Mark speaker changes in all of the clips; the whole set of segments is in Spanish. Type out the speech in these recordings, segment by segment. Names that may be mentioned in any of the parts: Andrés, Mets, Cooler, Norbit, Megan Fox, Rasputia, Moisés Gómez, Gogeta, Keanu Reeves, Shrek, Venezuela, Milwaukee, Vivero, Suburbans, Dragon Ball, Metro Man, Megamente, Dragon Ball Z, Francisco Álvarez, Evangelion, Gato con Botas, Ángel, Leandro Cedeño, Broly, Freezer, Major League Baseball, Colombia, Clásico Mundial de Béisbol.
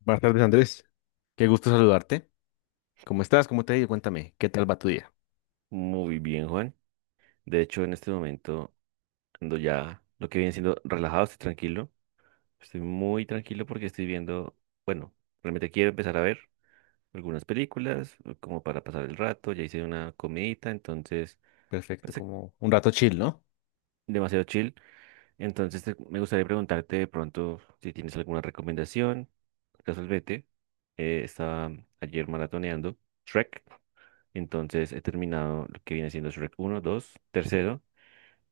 Speaker 1: Buenas tardes, Andrés. Qué gusto saludarte. ¿Cómo estás? ¿Cómo te ha ido? Cuéntame, ¿qué tal va tu día?
Speaker 2: Muy bien, Juan. De hecho, en este momento ando ya lo que viene siendo relajado, estoy tranquilo. Estoy muy tranquilo porque estoy viendo, bueno, realmente quiero empezar a ver algunas películas como para pasar el rato. Ya hice una comidita, entonces,
Speaker 1: Perfecto,
Speaker 2: pues,
Speaker 1: como un rato chill, ¿no?
Speaker 2: demasiado chill. Entonces, me gustaría preguntarte de pronto si tienes alguna recomendación. Casualmente, estaba ayer maratoneando Shrek. Entonces, he terminado lo que viene siendo Shrek uno dos tercero.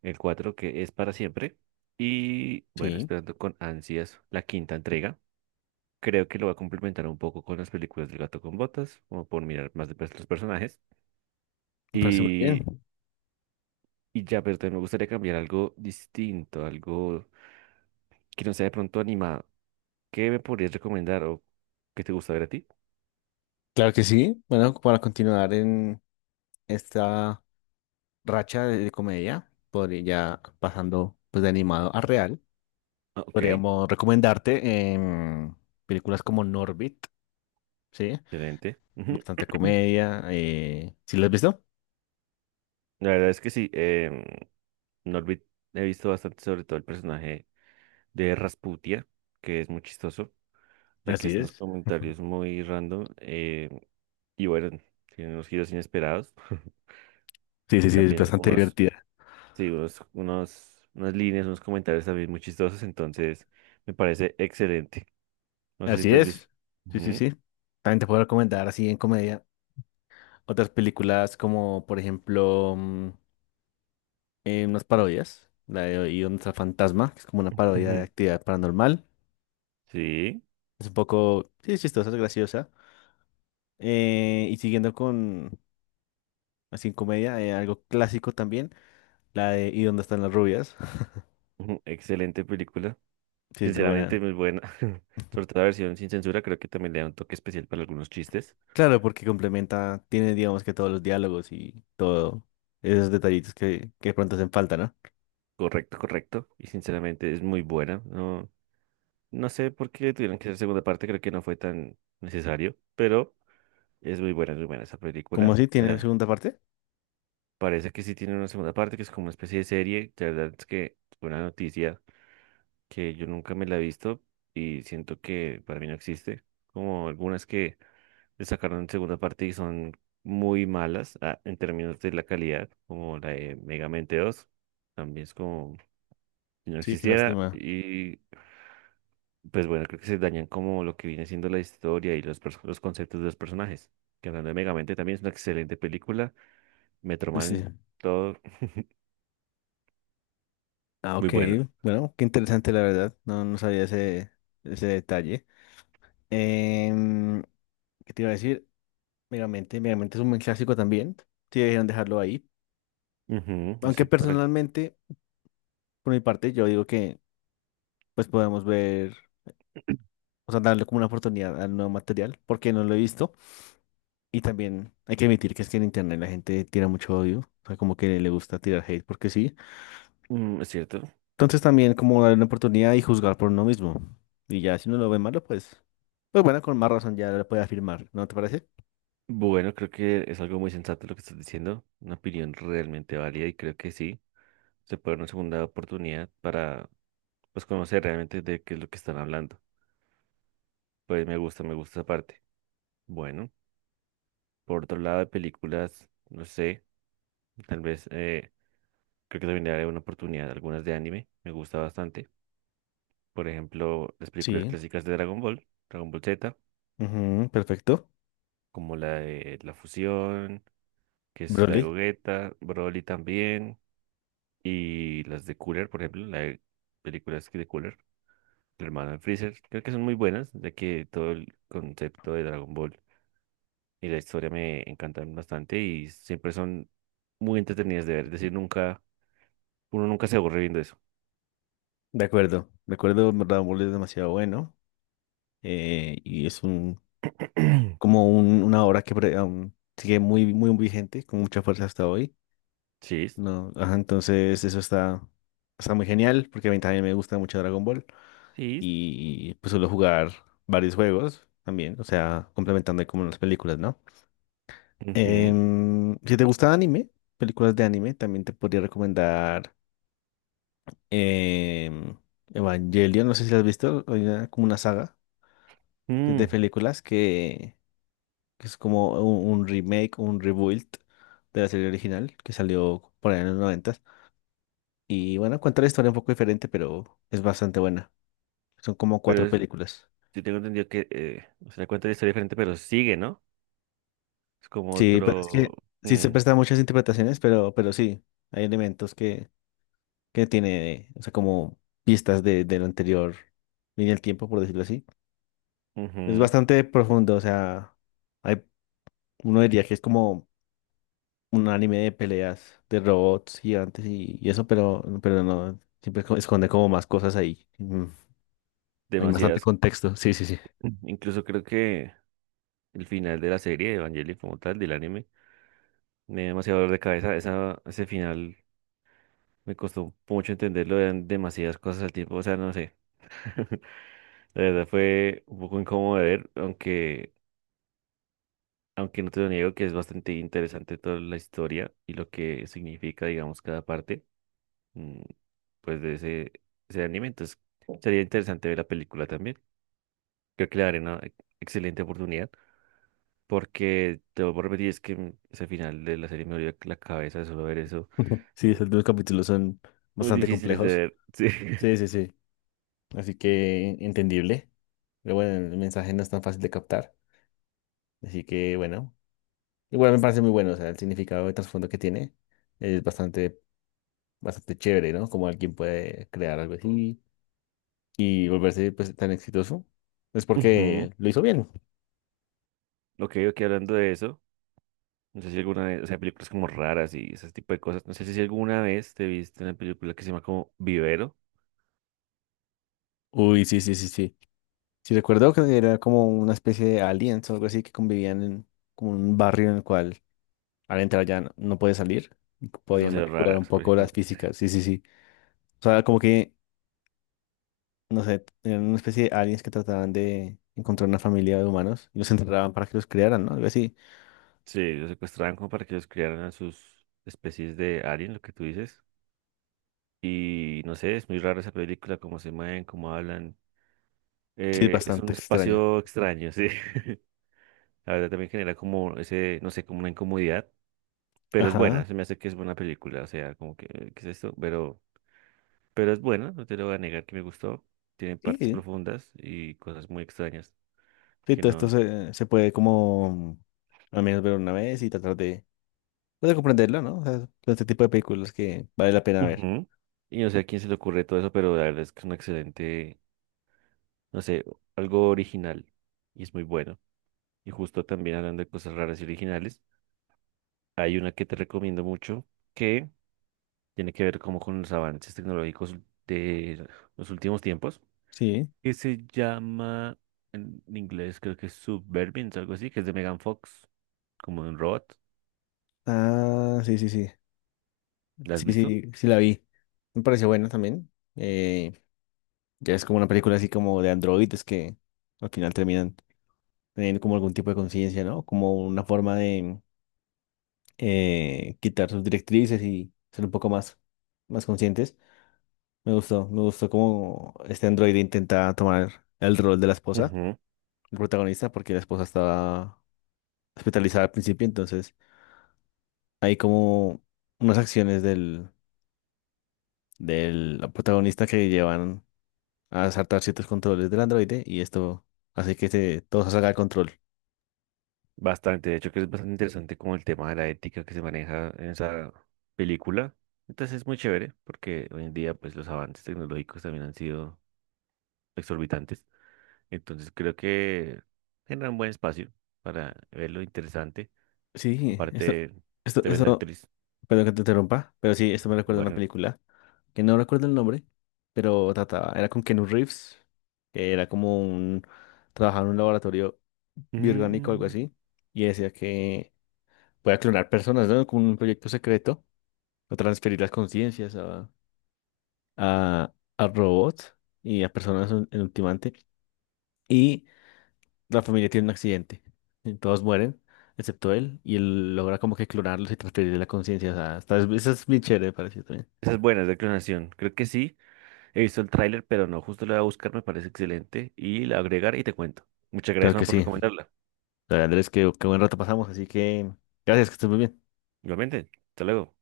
Speaker 2: El 4 que es para siempre. Y bueno,
Speaker 1: Sí,
Speaker 2: esperando con ansias la quinta entrega. Creo que lo va a complementar un poco con las películas del Gato con Botas, como por mirar más de perto los personajes.
Speaker 1: me parece muy bien.
Speaker 2: Y, y ya, pero también me gustaría cambiar algo distinto, algo que no sea de pronto animado. ¿Qué me podrías recomendar o qué te gusta ver a ti?
Speaker 1: Claro que sí. Bueno, para continuar en esta racha de comedia, podría ya pasando pues de animado a real,
Speaker 2: Ah, ok,
Speaker 1: podríamos recomendarte películas como Norbit, ¿sí?
Speaker 2: excelente. Ujú.
Speaker 1: Bastante comedia. ¿Sí la has visto?
Speaker 2: La verdad es que sí, no olvid- he visto bastante sobre todo el personaje de Rasputia, que es muy chistoso. Ya que
Speaker 1: Así
Speaker 2: es unos
Speaker 1: es.
Speaker 2: comentarios muy random, y bueno, tiene unos giros inesperados.
Speaker 1: Sí, sí,
Speaker 2: Y
Speaker 1: sí, es
Speaker 2: también
Speaker 1: bastante
Speaker 2: unos,
Speaker 1: divertida.
Speaker 2: sí, unas líneas, unos comentarios también muy chistosos, entonces me parece excelente. No sé si
Speaker 1: Así
Speaker 2: te has visto.
Speaker 1: es. Sí, sí,
Speaker 2: Ujú.
Speaker 1: sí. También te puedo recomendar así en comedia. Otras películas como, por ejemplo, unas parodias, la de Y dónde está el fantasma, que es como una parodia de actividad paranormal.
Speaker 2: Sí,
Speaker 1: Es un poco, sí, es chistosa, es graciosa. Y siguiendo con así en comedia, algo clásico también, la de ¿Y dónde están las rubias?
Speaker 2: ujú, excelente película.
Speaker 1: Sí, es muy
Speaker 2: Sinceramente,
Speaker 1: buena.
Speaker 2: muy buena. Sobre todo la versión sin censura, creo que también le da un toque especial para algunos chistes.
Speaker 1: Claro, porque complementa, tiene, digamos que todos los diálogos y todo, esos detallitos que de pronto hacen falta, ¿no?
Speaker 2: Correcto, correcto. Y sinceramente es muy buena, ¿no? No sé por qué tuvieron que hacer segunda parte, creo que no fue tan necesario, pero es muy buena esa
Speaker 1: Como
Speaker 2: película.
Speaker 1: así, tiene segunda parte.
Speaker 2: Parece que sí tiene una segunda parte, que es como una especie de serie. La verdad es que fue una noticia que yo nunca me la he visto y siento que para mí no existe. Como algunas que le sacaron segunda parte y son muy malas, ah, en términos de la calidad, como la de Megamente dos, también es como si no
Speaker 1: Sí, qué
Speaker 2: existiera.
Speaker 1: lástima.
Speaker 2: Y pues bueno, creo que se dañan como lo que viene siendo la historia y los, los conceptos de los personajes. Que hablando de Megamente también es una excelente película. Metro
Speaker 1: Sí.
Speaker 2: Man, todo
Speaker 1: Ah,
Speaker 2: muy
Speaker 1: ok.
Speaker 2: bueno.
Speaker 1: Bueno, qué interesante la verdad. No, no sabía ese detalle. Em, ¿Qué te iba a decir? Megamente, Megamente es un buen clásico también. Sí, debieron dejarlo ahí.
Speaker 2: Ujú, no
Speaker 1: Aunque
Speaker 2: sé.
Speaker 1: personalmente, por mi parte, yo digo que pues podemos ver, o sea, darle como una oportunidad al nuevo material, porque no lo he visto. Y también hay que admitir que es que en internet la gente tira mucho odio. O sea, como que le gusta tirar hate porque sí.
Speaker 2: Es cierto.
Speaker 1: Entonces también como darle una oportunidad y juzgar por uno mismo. Y ya si uno lo ve malo, pues, pues bueno, con más razón ya lo puede afirmar, ¿no te parece?
Speaker 2: Bueno, creo que es algo muy sensato lo que estás diciendo. Una opinión realmente válida y creo que sí. Se puede dar una segunda oportunidad para pues conocer realmente de qué es lo que están hablando. Pues me gusta esa parte. Bueno, por otro lado de películas, no sé, tal vez, creo que también le daré una oportunidad a algunas. De anime me gusta bastante. Por ejemplo, las películas
Speaker 1: Sí.
Speaker 2: clásicas de Dragon Ball, Dragon Ball Z,
Speaker 1: Ujú, perfecto.
Speaker 2: como la de La Fusión, que es la de
Speaker 1: Broly.
Speaker 2: Gogeta, Broly también, y las de Cooler, por ejemplo, la de películas que de Cooler, el hermano de Freezer. Creo que son muy buenas, ya que todo el concepto de Dragon Ball y la historia me encantan bastante y siempre son muy entretenidas de ver. Es decir, nunca, uno nunca se aburre viendo eso.
Speaker 1: De acuerdo. De acuerdo, en verdad, Broly es demasiado bueno. Y es un una obra que aún sigue muy, muy vigente, con mucha fuerza hasta hoy.
Speaker 2: Sí,
Speaker 1: No, ajá, entonces está muy genial porque a mí también me gusta mucho Dragon Ball
Speaker 2: sí.
Speaker 1: y pues suelo jugar varios juegos también, o sea, complementando ahí como las películas, ¿no?
Speaker 2: Ujú.
Speaker 1: Si te gusta anime, películas de anime, también te podría recomendar em, Evangelion, no sé si la has visto, hay como una saga que es de
Speaker 2: Mm.
Speaker 1: películas que es como un remake, un rebuild de la serie original que salió por ahí en los 90. Y bueno, cuenta la historia un poco diferente, pero es bastante buena. Son como
Speaker 2: Pero
Speaker 1: cuatro películas.
Speaker 2: yo tengo entendido que, o sea, cuenta la historia diferente, pero sigue, ¿no? Es como
Speaker 1: Sí, pero es
Speaker 2: otro.
Speaker 1: que sí se
Speaker 2: Mm.
Speaker 1: prestan muchas interpretaciones, pero sí, hay elementos que tiene, o sea, como pistas de la anterior línea del tiempo, por decirlo así. Es
Speaker 2: Ujú.
Speaker 1: bastante profundo, o sea, hay, uno diría que es como un anime de peleas de robots gigantes y eso, pero no, siempre esconde como más cosas ahí. Mm, hay bastante
Speaker 2: Demasiadas.
Speaker 1: contexto, sí, sí, sí.
Speaker 2: Mm. Incluso creo que el final de la serie de Evangelion como tal, del anime, me dio demasiado dolor de cabeza. Esa, ese final me costó mucho entenderlo, eran demasiadas cosas al tiempo, o sea, no sé. La verdad fue un poco incómodo de ver, aunque, aunque no te lo niego que es bastante interesante toda la historia y lo que significa, digamos, cada parte. Mm, pues de ese, ese anime. Entonces, sería interesante ver la película también. Creo que le daré una excelente oportunidad porque te voy a repetir, es que ese final de la serie me dolió la cabeza de solo ver eso.
Speaker 1: Sí,
Speaker 2: Uh,
Speaker 1: esos dos capítulos son
Speaker 2: Muy
Speaker 1: bastante
Speaker 2: difíciles de
Speaker 1: complejos.
Speaker 2: ver, sí.
Speaker 1: Sí, sí, sí. Así que entendible. Pero bueno, el mensaje no es tan fácil de captar. Así que bueno, igual me parece muy bueno. O sea, el significado de trasfondo que tiene es bastante, bastante chévere, ¿no? Como alguien puede crear algo así y volverse pues, tan exitoso. Es
Speaker 2: Ujú.
Speaker 1: porque lo hizo bien.
Speaker 2: Ok, ok, hablando de eso, no sé si alguna vez, o sea, películas como raras y ese tipo de cosas, no sé si alguna vez te viste una película que se llama como Vivero,
Speaker 1: Uy, sí, sí, sí, sí. Sí, recuerdo que era como una especie de aliens o algo así que convivían en como un barrio en el cual al entrar ya no puede salir.
Speaker 2: es
Speaker 1: Podían
Speaker 2: demasiado
Speaker 1: manipular
Speaker 2: rara
Speaker 1: un
Speaker 2: esa
Speaker 1: poco
Speaker 2: película.
Speaker 1: las físicas, sí, sí, sí. O sea, como que, no sé, eran una especie de aliens que trataban de encontrar una familia de humanos y los enterraban para que los criaran, ¿no? Algo así.
Speaker 2: Sí, los secuestraban como para que los criaran a sus especies de alien, lo que tú dices. Y no sé, es muy raro esa película, cómo se mueven, cómo hablan.
Speaker 1: Sí,
Speaker 2: Es un
Speaker 1: bastante extraño.
Speaker 2: espacio extraño, sí. La verdad también genera como ese, no sé, como una incomodidad, pero es buena,
Speaker 1: Ajá.
Speaker 2: se me hace que es buena película, o sea, como que, ¿qué es esto? Pero es buena, no te lo voy a negar que me gustó. Tiene partes
Speaker 1: Sí,
Speaker 2: profundas y cosas muy extrañas
Speaker 1: sí,
Speaker 2: que
Speaker 1: todo
Speaker 2: no.
Speaker 1: se puede como al menos ver una vez y tratar pues, de comprenderlo, ¿no? O sea, todo este tipo de películas que vale la pena ver.
Speaker 2: Ujú. Y no sé a quién se le ocurre todo eso, pero la verdad es que es un excelente, no sé, algo original y es muy bueno. Y justo también hablando de cosas raras y originales. Hay una que te recomiendo mucho que tiene que ver como con los avances tecnológicos de los últimos tiempos,
Speaker 1: Sí.
Speaker 2: que se llama en inglés creo que es Suburbans, algo así, que es de Megan Fox, como de un robot.
Speaker 1: Ah, sí, sí, sí.
Speaker 2: ¿La has
Speaker 1: Sí,
Speaker 2: visto?
Speaker 1: sí, sí la vi. Me pareció buena también. Ya es como una película así como de androides que al final terminan teniendo como algún tipo de conciencia, ¿no? Como una forma de quitar sus directrices y ser un poco más, más conscientes. Me gustó cómo este androide intenta tomar el rol de la esposa,
Speaker 2: Ujú,
Speaker 1: el protagonista, porque la esposa estaba hospitalizada al principio, entonces hay como unas acciones del protagonista que llevan a saltar ciertos controles del androide y esto hace todo se salga de control.
Speaker 2: bastante, de hecho que es bastante interesante como el tema de la ética que se maneja en esa película. Entonces es muy chévere porque hoy en día pues los avances tecnológicos también han sido exorbitantes. Entonces creo que genera un buen espacio para verlo interesante.
Speaker 1: Sí,
Speaker 2: Aparte,
Speaker 1: esto,
Speaker 2: tremenda
Speaker 1: eso,
Speaker 2: actriz.
Speaker 1: perdón que te interrumpa, pero sí, esto me recuerda a una
Speaker 2: Bueno.
Speaker 1: película que no recuerdo el nombre, pero trataba, era con Keanu Reeves, que era como trabajaba en un laboratorio biorgánico o algo
Speaker 2: Mm,
Speaker 1: así, y decía que podía clonar personas, ¿no? Con un proyecto secreto, o transferir las conciencias a, a robots y a personas en ultimante. Y la familia tiene un accidente y todos mueren, excepto él, y él logra como que clonarlos y transferirle la conciencia. O sea, está, eso es bien chévere, me pareció también.
Speaker 2: Esa es buena, es de clonación. Creo que sí. He visto el tráiler, pero no, justo la voy a buscar, me parece excelente. Y la agregar y te cuento. Muchas
Speaker 1: Claro
Speaker 2: gracias,
Speaker 1: que
Speaker 2: man, por
Speaker 1: sí.
Speaker 2: recomendarla.
Speaker 1: O Andrés, qué buen rato pasamos, así que gracias, que estés muy bien.
Speaker 2: Igualmente, hasta luego.